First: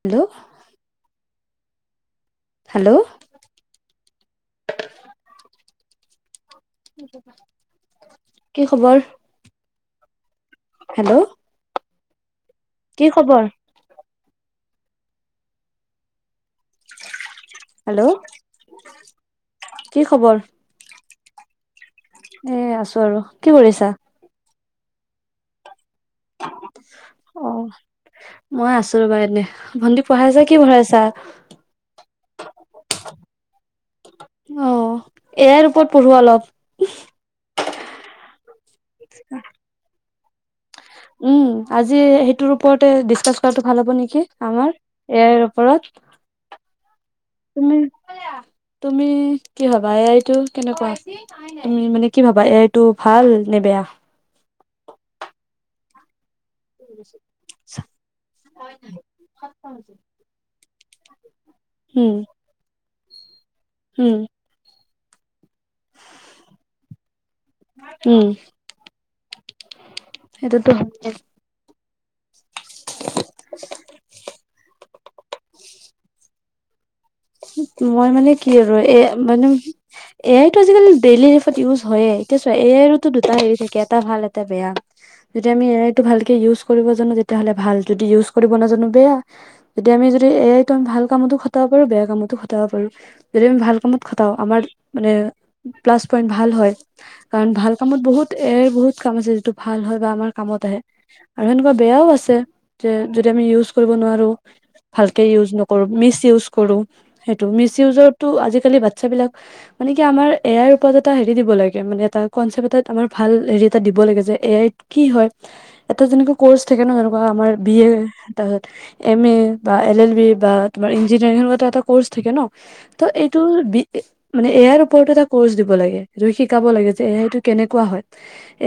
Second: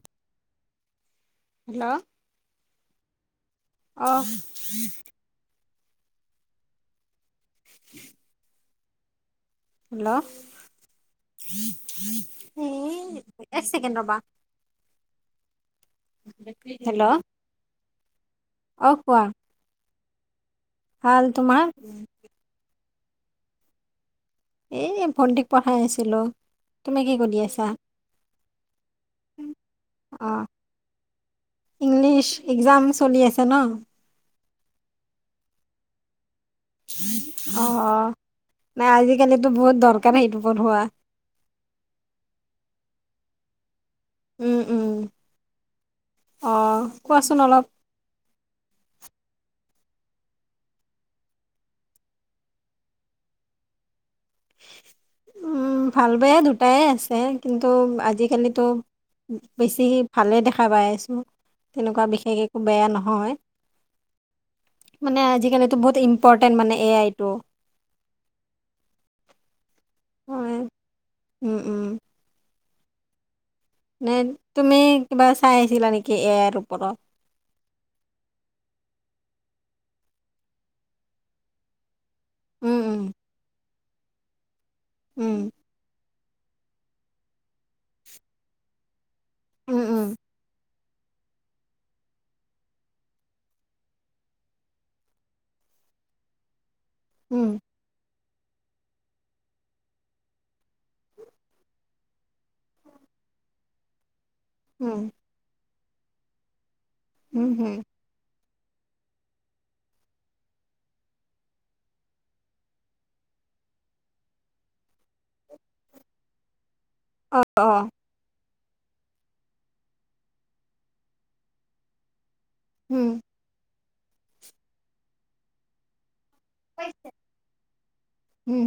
Hello. Hello hello অহ [unintelligible] কি খবৰ hello hello উম সেই এক ছেকেণ্ড ৰ'বা হেল্ল' হেল্ল' অ কোৱা কি খবৰ ভাল তোমাৰ এ আছো আৰু কি কৰিছা এই ভণ্টিক পঢ়াই আছি অ মই আছো ৰ'বা এনে ভন্টিক পঢ়াই অ আছা কি পঢ়াই আছা ইংলিছ এক্জাম চলি আছে ন অহ এই আই ওপৰত পঢ়োৱা অলপ অ অ নাই আজিকালিটো বহুত দৰ কাৰণেই এইটো পঢ়োৱা উম আজি সেইটোৰ ওপৰতে ডিচকাচ কৰাটো ভাল হ'ব নে কি উম আমাৰ উম এ আইৰ অ ওপৰত কোৱাচোন অলপ তুমি তুমি কি ভাবা এ আইটো কেনেকোৱা তুমি মানে কি ভাবা এ আইটো ভাল নে বেয়া উম ভাল বেয়া দু টাই আছে কিন্তু আজিকালিতো বেছি ভালে দেখা পায় আছো তেনেকোৱা বিশেষ একো বেয়া নহয় হয় হম মানে আজিকালি টো বহুত ইম্পৰটেন্ট মানে এ আইটো হয় এইটোতো হয়ে উম উম নাই নে তুমি কিবা চাই আহিছিলা নেকি এ আইৰ ওপৰত মই মানে কি আৰু এ মানে এ আইটো আজিকালি ডেইলি লাইফত ইউজ হয়য়ে এতিয়া চোৱা এ আইৰোতো উম, দুটা হেৰি থাকে এটা ভাল এটা বেয়া যদি উম, আমি এ আই টো ভাল কে ইউজ কৰিব জানো তেতিয়াহ'লে ভাল যদি ইউজ কৰিব নাজানো বেয়া উম, যদি আমি উম, যদি এক দম ভাল কামতো খতাব পাৰো বেয়া কামতো খটাব পাৰো যদি আমি ভাল কামত খটাও আমাৰ মানে প্লাছ পইন্ট ভাল হয় কাৰণ উম, ভাল কামত বহুত এ বহুত কাম আছে যিটো ভাল হয় বা আমাৰ কামত আহে আৰু সেনেকুৱা বেয়াও আছে যে যদি আমি ইউজ কৰিব নোৱাৰো উম, [unintelligible] ভালকে ইজ নকৰো [unintelligible] কৰ মিচইউজ কৰোঁ [unintelligible] সেইটো উম, মিচ উম, ইউজৰটো আজি আজিকালি বাচ্ছা বিলাক মানে কি আমাৰ এই আইৰ ওপৰত এটা হেৰি দিব লাগে মানে এটা কনচেপ্ট এটাত আমাৰ ভাল‌ হেৰি এটা দিব লাগে যে এই আই কি হয় এটা যেনেকৈ কৰ্চ [unintelligible] থাকে ন এনেকুৱা অ, আমাৰ অ, বি এ তাৰপিছত এম এ বা এল এল বি বা তোমাৰ ইঞ্জিনিয়াৰিংৰ সেনে কোৱা তাহাঁতক ক'ৰ্চ থাকে ন' [unintelligible] ত উম, এইটো বি মানে এ আইৰ ওপৰতো এটা কৰ্চ দিব লাগে এইটো শিকাব লাগে যে এ আইটো কেনেকুৱা হয়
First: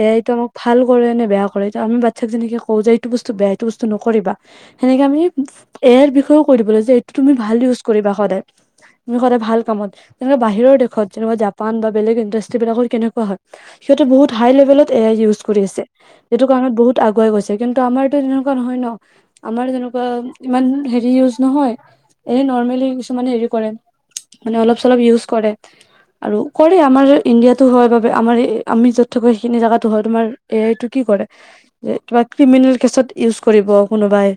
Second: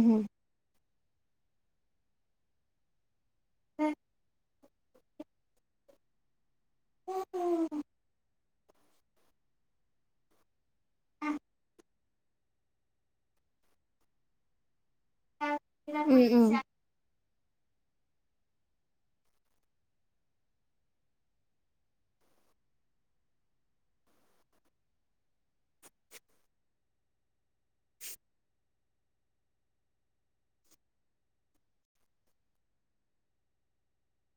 এয়া এইটো আমাক ভাল [unintelligible] কৰে নে বেয়া কৰে আমি বাচ্ছাক যেনেকে কওঁ য যে এইটো বস্তু [unintelligible] বেয়া এইটো বস্তু নকৰিবা সেনেকে আমি এ আগৰ বিষয়েও কৈ দিব যে এইটো তুমি ভাল ইউজ সদায় ভাল কামত যেনেকে বাহিৰৰ দেশত যেনেকুৱা জাপান বা বেলেগ ইণ্ডাষ্ট্ৰী বিলাকত কেনেকুৱা হয় সিহঁতে বহুত হাই লেভেলত [unintelligible] এ আই ইউজ কৰি আছে উম, উম, যিটো উম, কাৰণত বহুত আগুৱাই গৈছে [unintelligible] কিন্তু আমাৰটো তেনেকুৱা নহয় ন আমাৰ তেনেকুৱা ইমান হেৰি ইউজ নহয় এই নৰ্মেল কিছুমানে হে ৰি কৰে মানে অলপ চলপ ইউজ কৰে আৰু কৰে আমাৰ ইণ্ডিয়াটো হয় বাবে আমাৰ আমি যত থাকো সেইখিনি জেগাতো হয় তোমাৰ এই আইটো কি কৰে যে কিবা ক্ৰিমিনেল কেচত ইউজ কৰিব কোনোবাই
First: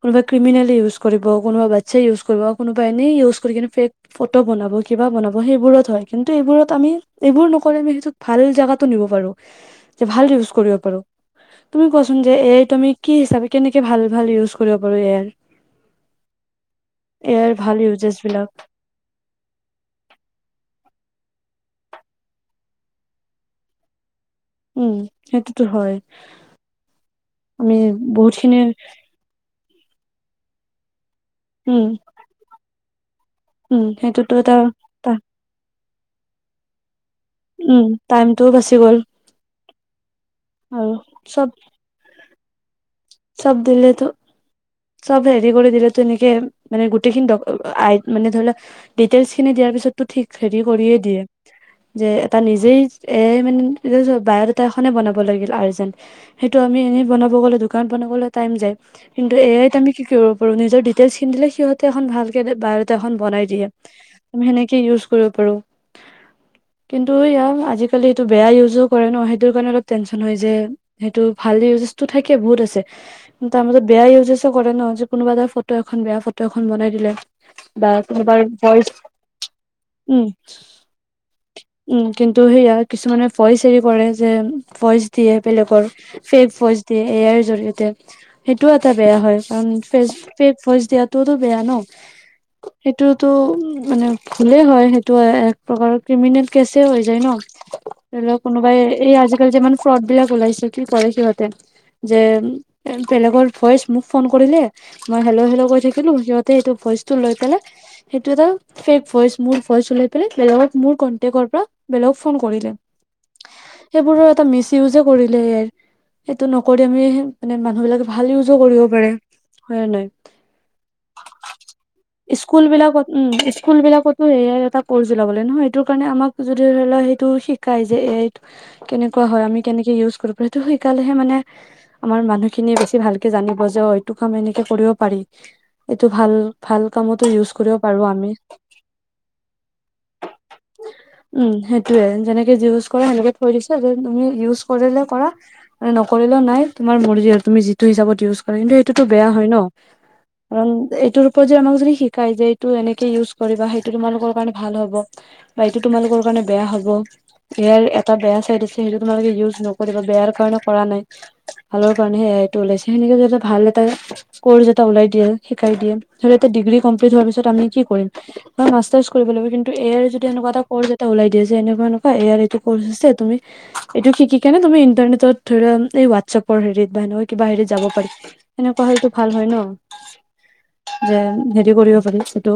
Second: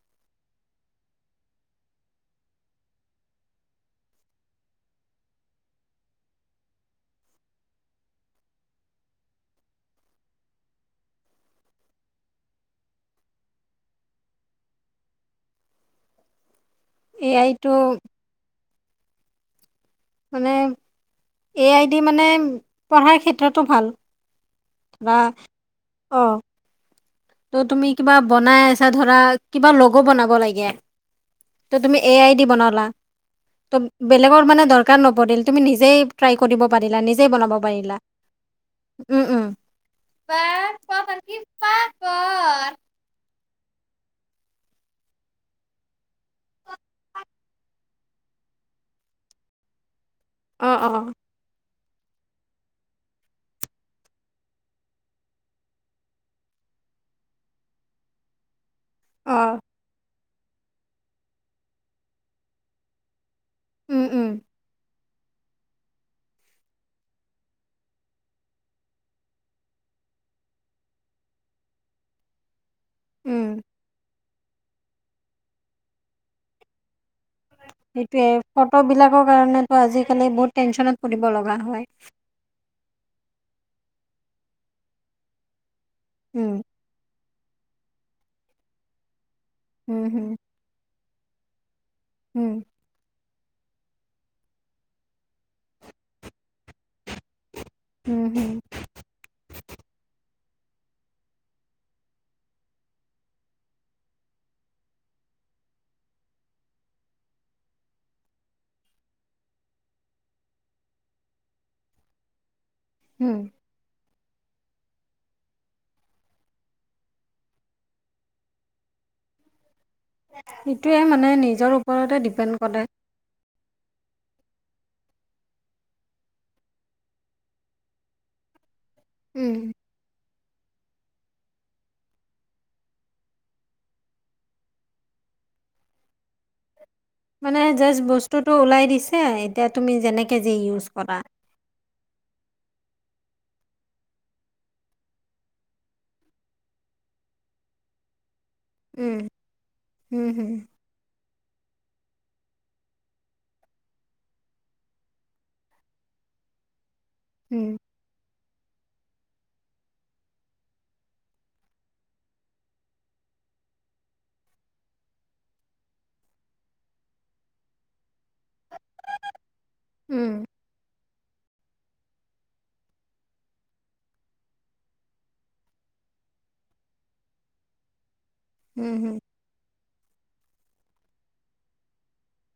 কোনোবাই ক্ৰিমিনেল ইউজ কৰিব কোনোবা বাচ্ছাই ইউজ কৰিব কোনোবাই এনেই ইউজ কৰি কিনে ফেক ফটো বনাব কিবা বনাব সেইবোৰত হয় কিন্তু এইবোৰত আমি এইবোৰ নকৰি আমি সেইটো ভাল জেগাতো নিব পাৰো যে ভাল ইউজ কৰিব পাৰো তুমি কোৱাচোন যে এ আইটো কি হিচাপে কেনেকে ভাল ভাল ইউজ কৰিব পাৰো এ আই এ আইৰ ভাল ইউজেছ বিলাক মানে এ আইদি মানে পঢ়াৰ ক্ষেত্ৰতো ভাল উম ধৰা সেইটোতো হয় অ, ত আমি তুমি কিবা বহুতখিনি বনাই আছা ধৰা কিবা লগ' বনাব লাগিব [unintelligible] এ আইত [unintelligible] ত উম তুমি এ আইদি বনালা ত উম সেইটোতো বেলেগৰ এটা মানে দৰকাৰ এটা নপৰিল তুমি নিজেই [unintelligible] ট্ৰাই কৰিব পাৰিলা নিজেই নিজেই বনাব উম পাৰিলা টাইমটোও বাচি গ'ল উম উম আৰু চব চব দিলেতো চব হেৰি কৰি দিলোটো এনেকে মানে গোটেইখিনিই মানে ধৰি লোৱা ডিটেইলছ খিনি দিয়াৰ পিছত [unintelligible] টো ঠিক হেৰি অ, অ, কৰিয়ে দিয়ে যে এটা নিজেই এ আই মানে বায়'ডাটা এখনেই বনাব লাগিল আৰ্জেন্ট সেইটো আমি এনেই বনাব গ'লে [unintelligible] দোকানত বনাবলৈ টাইম যায় কিন্তু এ অ, আইক আমি কি কৰিব আৰু নিজৰ ডিটেইলছ খিনি দিলে সিহঁতে এখন ভালকে বায়'ডাতা এখন বনাই দিয়ে উম, উম, সেনেকে ইউজ কৰিব পাৰোঁ কিন্তু এয়াও আজিকালি এইটো বেয়া ইউজো কৰে ন সেইটো কাৰণে অলপ টেনচন হৈ যায় সেইটো ভাল ইউজ টো থাকি এ বহুত আছে উম। তাৰ মাজত বেয়া ইউজো আছে কৰে ন যে কোনোবা এটা ফটো এখন বেয়া ফটো এখন বনাই দিলে বা সেইটোৱে কোনোবাৰ ভইচ ফটোবিলাকৰ কাৰণেতো উম আজিকালি বহুত টেনচনত পৰিব লগা হয় উম কিন্তু সেয়া কিছুমানে ভইচ হেৰি কৰে যে ভইচ দিয়ে বেলেগৰ উম, ফেক ভয়েচ এ আইৰ জৰিয়তে সেইটোও এটা বেয়া হয় কাৰণ ফেক ভইচ দিয়াটো ত'তো বেয়া ন হোম টো মানে ভুলে হয় সেইটো এক প্ৰকাৰৰ ক্ৰিমিনেল কেছে হৈ যায় ন হুম, ধৰি লওক হুম, কোনোবাই এই আজিকালি যে ইমান ফ্ৰড বিলাক ওলাইছে কি ক'লে সিহঁতে যে বেলেগৰ ভইচ মোক ফোন কৰিলে মই হেল্ল' হেল্ল' কৈ থাকিলো সিহঁতে সেইটো ভইচটো লৈ পেলাই সেইটো এটা ফেক ভইচ মোৰ ভইচ লৈ পেলাই বেলেগক মোৰ কনটেকৰ পৰা বেলেগক ফোন কৰিলে হোম সেইবোৰো এটা মিছ ইউজে কৰিলে এই আইৰ সেইটো নকৰি আমি মানে মানুহ বিলাকে ভাল ইউজো কৰিব পাৰে হয় নাই সেইটোয়ে মানে নিজৰ ওপৰতে ডিপেণ্ড স্কুল কৰে। বিলাকত উম স্কুল বিলাকত এ আই এটা কৰ্চ ওলাব লাগে নহয় সেইটো কাৰণে আমাক যদি ধৰি লোৱা সেইটো শিকাই যে এ আই কেনেকুৱা হয় উম, আমি কেনেকে ইউজ কৰোঁ সেইটো শিকালে হে মানে আমাৰ মানুহ খিনিয়ে বেছি ভালকে জানিব যে অ এইটো কাম এনেকে কৰিব পাৰি এইটো ভাল ভাল কামতো ইউজ মানে কৰিব পাৰো জাষ্ট আমি বস্তুটো ওলাই দিছে এতিয়া তুমি যেনেকে যি ইউজ কৰা সেইটোৱে যেনেকে যি ইউজ কৰা সেনেকে থৈ দিছে তুমি ইউজ কৰিলে কৰা মানে নকৰিলেও নাই তোমাৰ মৰজি আৰু তুমি যিটো হিচাপত ইউজ কিন্তু এইটোতো উম, বেয়া হয় ন হুম, হুম, কাৰণ এইটোৰ যে আমাক যদি শিকাই যে এইটো এনেকে ইউজ কৰিবা সেইটো তোমালোকৰ কাৰণে ভাল হ'ব বা এইটো তোমালোকৰ কাৰণে বেয়া হ'ব হুম, ইয়াৰ এটা বেয়া চাইড আছে সেইটো তোমালোকে ইউজ নকৰিবা বেয়াৰ কাৰণক কৰা নাই ভালৰ কাৰণেহে এ আইটো ওলাইছে সেনেকে ভাল এটা কৰ্চ এটা ওলাই দিয়ে শিকাই দিয়ে ধৰা এতিয়া ডিগ্ৰী কমপ্লিট হোৱাৰ পিছত আমি কি কৰিম বা মাষ্টাৰ্চ কৰিব লাগিব কিন্তু এ আইৰ যদি উম, এনেকুৱা এটা ক এটা ওলাই দিয়া যে এনেকুৱা এনেকুৱা এ আইৰ এইটো কোৰচ আছে তুমি এইটো শিকি কিনে তুমি ইণ্টাৰনেটত ধৰা এই ৱাটছাপৰ হেৰিত বা সেনেকুৱা কিবা হেৰিত যাব পাৰি সেনেকুৱা হুম, হয়তো হুম, ভাল হয় ন? যে হেৰি কৰিব পাৰি এইটো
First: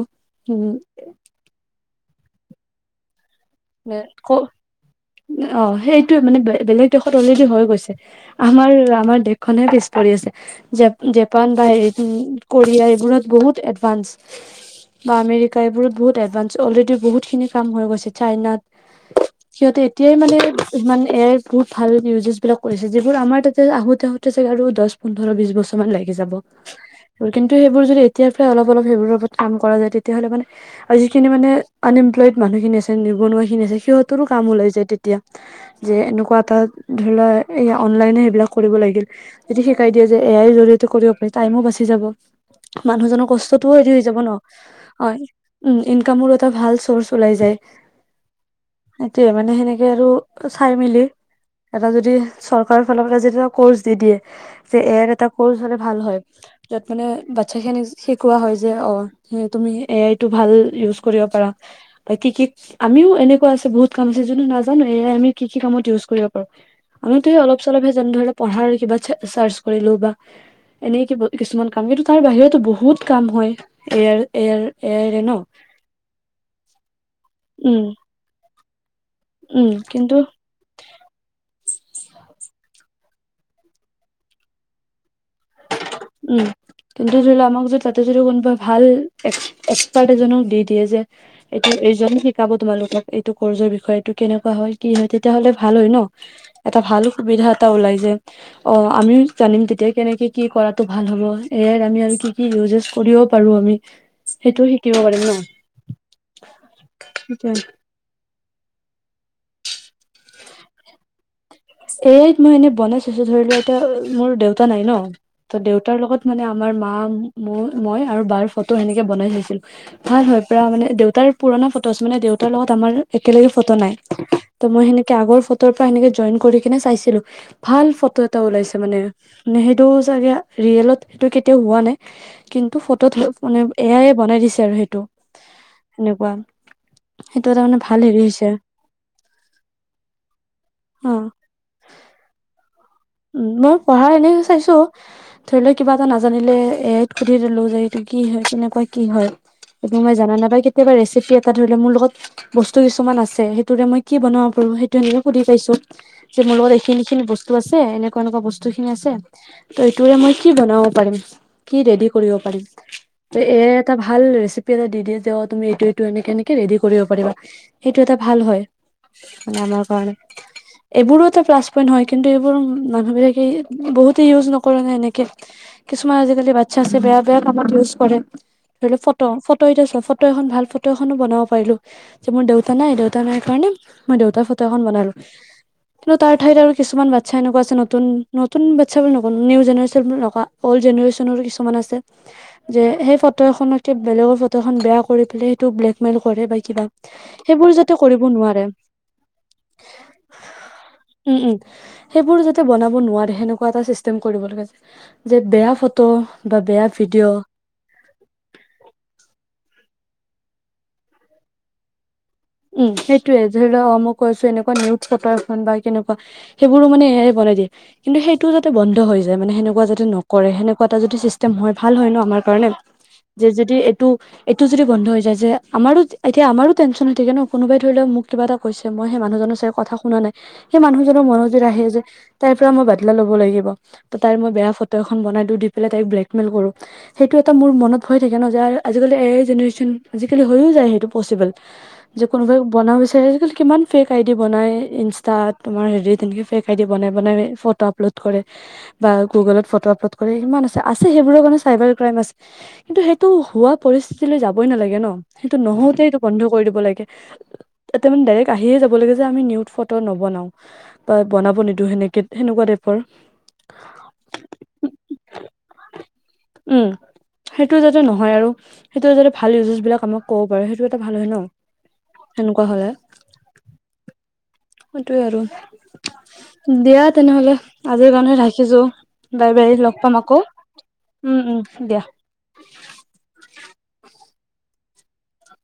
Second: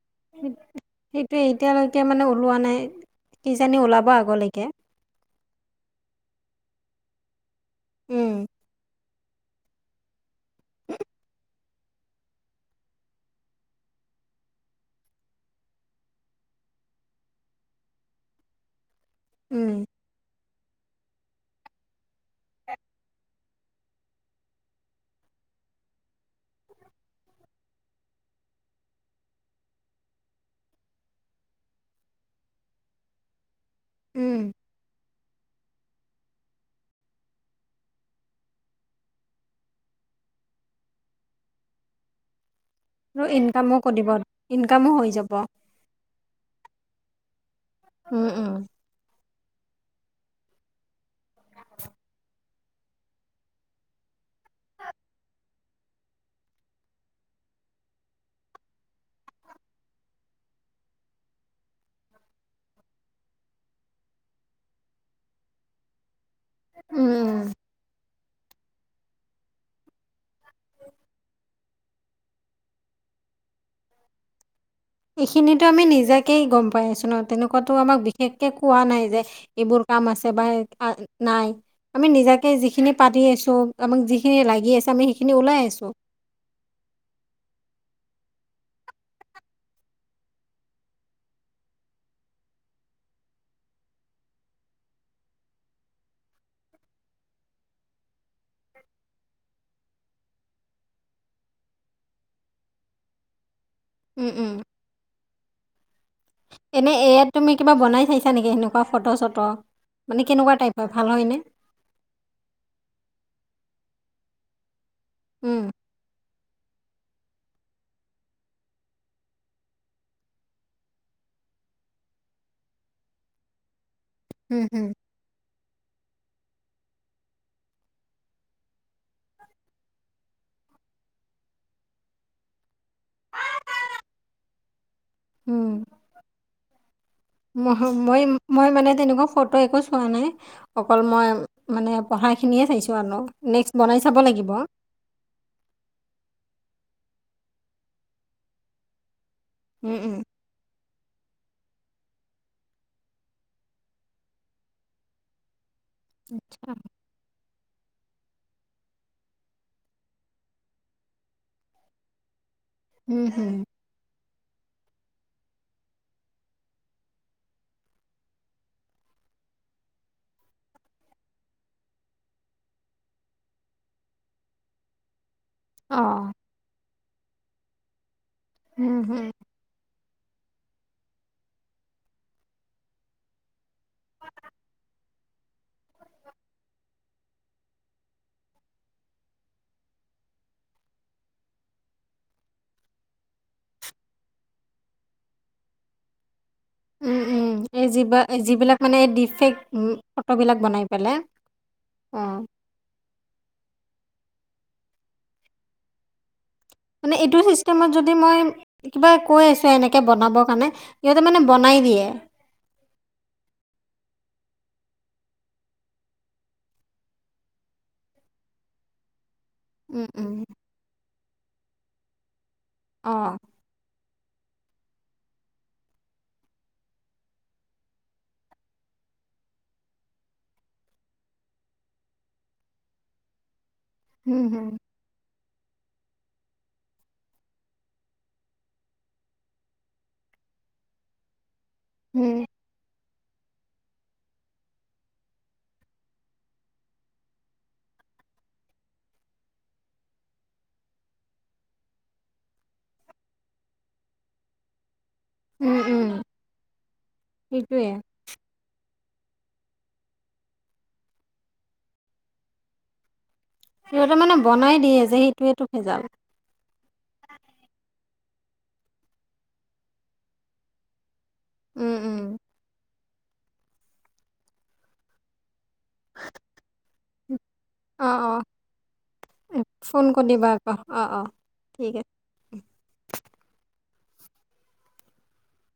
সেইটোয়ে এতিয়ালৈকে মানে ওলোৱা নাই। কিজানি ওলাব ক আগলৈকে। অ সেইটোয়ে মানে বেলেগ দেশত অলৰেডী হয়। হৈছে, উম, আমাৰ আমাৰ দেশ খনে পিছ পৰি আছে। যে জাপান বা হেৰি কোৰিয়া এইবোৰত বহুত এডভান্স। বা আমেৰিকা এইবোৰত বহুত এডভান্স, অলৰেডি বহুতখিনি কাম হৈ গৈছে। চাইনাত উম, সিহঁতে এতিয়াই মানে ইমান এ আই ৰ বহুত ভাল ইউজেছ বিলাক কৰিছে, যিবোৰ আমাৰ তাতে আহোতে আহোতে চাগে আৰু দছ, পোন্ধৰ বিশ বছৰ মান লাগি যাব। কিন্তু সেইবোৰ যদি এতিয়াৰ পৰা অলপ অলপ সেইবোৰৰপ কাম কৰা যায় তেতিয়াাহলে মানে, আৰু যিখিনি মানে আনএমপ্লয়ড মানুহখিনি আছে নিবনুৱাখিনি আছে সিহঁতৰো উম, কাম ওলাই যায় তেতিয়া। যে এনেকুৱা এটা ধৰা এইয়া অনলাইন এ সেইবিলাক কৰিব লাগিল, যদি শিকাই দিয়ে যে এ আই জৰিয়তে কৰিব পাৰি, টাইম উ বাছি যাব। মানুহ আৰু ইনকামো কৰিব ইনকামো হৈ যাব। উলাই যায়। উম, উম, দে মানে সেনেকে আৰু চাই মেলি এটা যদি চৰকাৰ খনৰ যেতিয়া কৰ্চ দি দিয়ে, যে এ আইৰ এটা কৰ্চ হলে ভাল হয় ল, য'ত মানে বাচ্ছা খিনিক শিকোৱা হয় যে, অ স তুমি এ আই টো ভাল ইউজ কৰিব পাৰা বা কি কি আমিও এনেকুৱা আছে বহুত কাম আছে, যোনো নাজানো এ আই আমি কি কামত ইউজ কৰিব উম, আমি তো সেই উম। অলপ চলপহে যানো ধৰক পঢ়াৰ কিবা চাৰ্চ কৰিলো বা এনে কিব কিছুমান কাম কিু তাৰ বাহিৰতো বহুত কাম হয় এয়াৰ এয়াৰ এয়াৰে ন এইখিনিতো আমি নিজাকে গম পাই আছো ন। তেনেকুৱাতো উম আমাক বিশেষকে পোৱা নাই। যে উম এইবোৰ কাম কিন্তু আছে বা নাই। আমি নিজাকে যিখিনি পাতি আছো আমাক যিখিনি লাগি আছে আমি সেইখিনি ওলাই আছোঁ [unintelligible] উম কিন্তু ধৰি লও আমাক য ততে যদি কোনোবাই ভাল্ এক্সপাৰ্ট এজনক দি দিয়ে যে, এইটো এইজন শিকাব তোমালোকক এইটো কৰ্চৰ বিষয়ে এইটো কেনেকুৱা হয় কি নহয় তেতিয়াাহলে ভাল হয় ন? এটা ভাল সুবিধা এটা ওলাই যায়। অ আমিও জানিম তেতিয়া কেনেকে কি কৰাতটো ভাল হ'ব? এ আই ৰ আমি আৰু কি কি ইউজেজ কৰিবও পাৰো আমি? সেইটো শিকিব পাৰিম ন। [inaudible] এনে এ আইত তুমি সেইটোৱে কিবা বনাই চাইছা নেকি সেনক? ফটো চটো মানে কেনেকুৱা টাইপ হয় ভাল হয় নে এই মই এনেই বনাই চাইছো ধৰিলোৱা এতিয়া মোৰ দেউতা নাই ন ত উম দেউতাৰ লগত মানে আমাৰ মা মোৰ মই আৰু বাৰ ফটো সেনেকে বনাই চাইছিলো। ভাল হয় পৰা মানে দেউতাৰ পুৰণা ফটো মানে দেউতাৰ লগত আমাৰ একেলগে ফটো নাই। ত হুম মই হুম সেনেকে আগৰ ফ টোৰ পৰা সেনেকে জয়েন কৰি কিনে চাইছিলো ভাল ফটো এটা ওলাইছে মানে, সেইটো চাগে ৰিয়েলত সেইটো কেতিয়াও হোৱা নাই কিন্তু ফটো মানে এয়াইে বনাই দিছে আৰু সেইটো। হুম সেনেকুৱা। সেইটো এটা মানে মই, ভাল হেৰি হৈছে মই মানে তেনেকুৱা ফটো একো চোৱা নাই। অকল অ মই মানে পঢ়া খিনিয়ে চাইছো। উম, মই পঢ়া এনে চাইছো ধৰি লও কিবা এটা নাজানিলে এ আইত সুধি দিলো যে এইটো কি হয় কেনেকুৱা কি হয়। এইটো মই জানা নাপায় কেত কেতিয়াবা ৰেচিপি এটা ধৰি মোৰ লগত বস্তু কিছুমান আছে, সেইটোৰে মই কি বনাব পাৰো সেইটোক সুধি চাইছো। যে মোৰ লগত এইখিনি-খিনি বস্তু আছে। এনেকুৱা, এনেকুৱা বস্তু খিনি আছে, ত' এইটোৰে মই কি বনাব পাৰিম কি ৰেডি কৰিব পাৰিম। ত, এ আই এটা ভাল ৰেচ- পি এটা দি দিয়ে যে অ তুমি এইটো এইটো এনেকে ৰেডি কৰিব পাৰিবা সেইটোএটা ভাল হয় বনাবৰ কাৰনে এইবোৰো এটা প্লাচ পইণ্ট হয় কিন্তু বোৰ-মানুহবিলাকে বহুতেই ইউজ নকৰে ন এনেক কিছুমান আজিকালি বাচ্ছা আছে বেয়া বেয়া কামত ইউজ কৰে। ধৰি লও অঁ ফটো, ফটো এতিয়া চ ফ ফটো এখন ভাল ফটো এখনো বনাব পাৰিলোঁ যে মোৰ দেউতা নাই দেউতা নাই, কাৰণে মই দেউতাৰ ফটো এখন বনালো। কিন্তু তাৰ ঠাইত আৰু কিছুমান বা বাচ্ছা এনেকুৱা আছে নতুন, নতুন বাচ্ছা বুলি নক নিউ জেনেৰেশ্যন বুলি নক অল্ড জেনেৰেশ্যনৰো কিছুমান আছে যে সেই ফটো এখনক বেলেগৰ ফটো এখন বেয়া কৰি পেলাই সেইটো ব্লেকমেইল কৰে বা- কিবা উম, উম, সেইবোৰ এই যাতে যিবা কৰিব নোৱাৰে, যিবিলাক মানে এই ডিফেক্ট ফটোবিলাক বনাই পেলাই উম, উম। সেইবোৰ অ', যাতে বনাব নোৱাৰে হেন- কুৱা এটা চিষ্টেম কৰিব ল যে বেয়া ফটো বা বেয়া মানে ভিডিঅ' এইটো চিষ্টেমত যদি মই কিবা কৈ আছো, এনে কেবনাব কাৰণে সিহঁতে মানে বনাই দিয়ে। উম সেইটোয়ে যে ধৰি লওক অ, মই কৈছো এনেকুৱা নিউত ফটো এখন বা কেনেকুৱা সেইবোৰো মানে এ আই বনাই দিয়ে, কিন্তু সেইটোও যাতে বন্ধ হৈ যা- য় মানে সেনেকুৱা যদি উম, উম, নকৰে, সেনেকুৱা এটা যদি চিষ্টেম হয়। ভাল হয় ন আমাৰ। কাৰনে অ', যে যদি এ- টো এইটো যদি বন্ধ হৈ যায় যে, আমাৰো এতিয়া আমাৰ টেনচন গোতে ন কোনোবাই ধৰি লওক মোক কিবা এটা কৈছে, মই সেই মানুহজনৰ চাগ কথা শুনা নাই সেই মানুহজনৰ মনত যেদি আহে যে তাইৰ পৰা মই বাদলা ল'ব লাগিব। [unintelligible] ত, তাই, উম, মই হুম, বেয়া ফটো এখন বনাই দি [unintelligible] তাইক ব্লেকল কৰো সেইটো এটা মোৰ মনত ভয় থাকে ন আজালি জনেন আজি হৈয়ও যায় সেইটো পচিবল যে উম, কোনোবাই বনাোৱা আজিকালি কিমান ফেক আইডি বনাই ইনষ্টাত তোমাৰ হেৰি তেনেকে ফেক আইডি বনাই বনাই ফটো আপলোড কৰে বা গুগলত ফটো আপলোড কৰে কিমান আছে আছে সেইবোৰৰ কাৰণে চাইবাৰ ক্ৰাইম আছে কিন্তু সেইটো হোৱা পৰিস্থিতিলৈ যাবই নালাগে ন [unintelligible] সেইটো উম, নহওঁতে উম, সেইটো বন্ধ কৰি দিব লাগে [unintelligible] সেইটোৱে াব ল যে আমি নিউ ফটো নবনাও বা বনাব নিদিওঁ সেনেকে সেনেকুৱা টাইপৰ [unintelligible] সিহঁতে মানে বনাই দিয়ে যে সেইটোোৱেইটো ভিজাল উম [unintelligible] সেইটো যাতে নহয় আৰু সেইটো যতে ভাল ইউজেছ বিলাক আমাক ক'ব পাৰে সেইটো এটা ভাল হয় ন [unintelligible] উম উম, সেনেকুৱা হলে সেইটোোৱে আৰু দিয়া তেনেহলে অ', আজিৰ কাৰণে অ', ৰাখিছো বাৰে বাৰ লগ ফোন পাম আকৌ কৰিবা অ', অ', উম উম ঠিক আছে। দিয়া [unintelligible]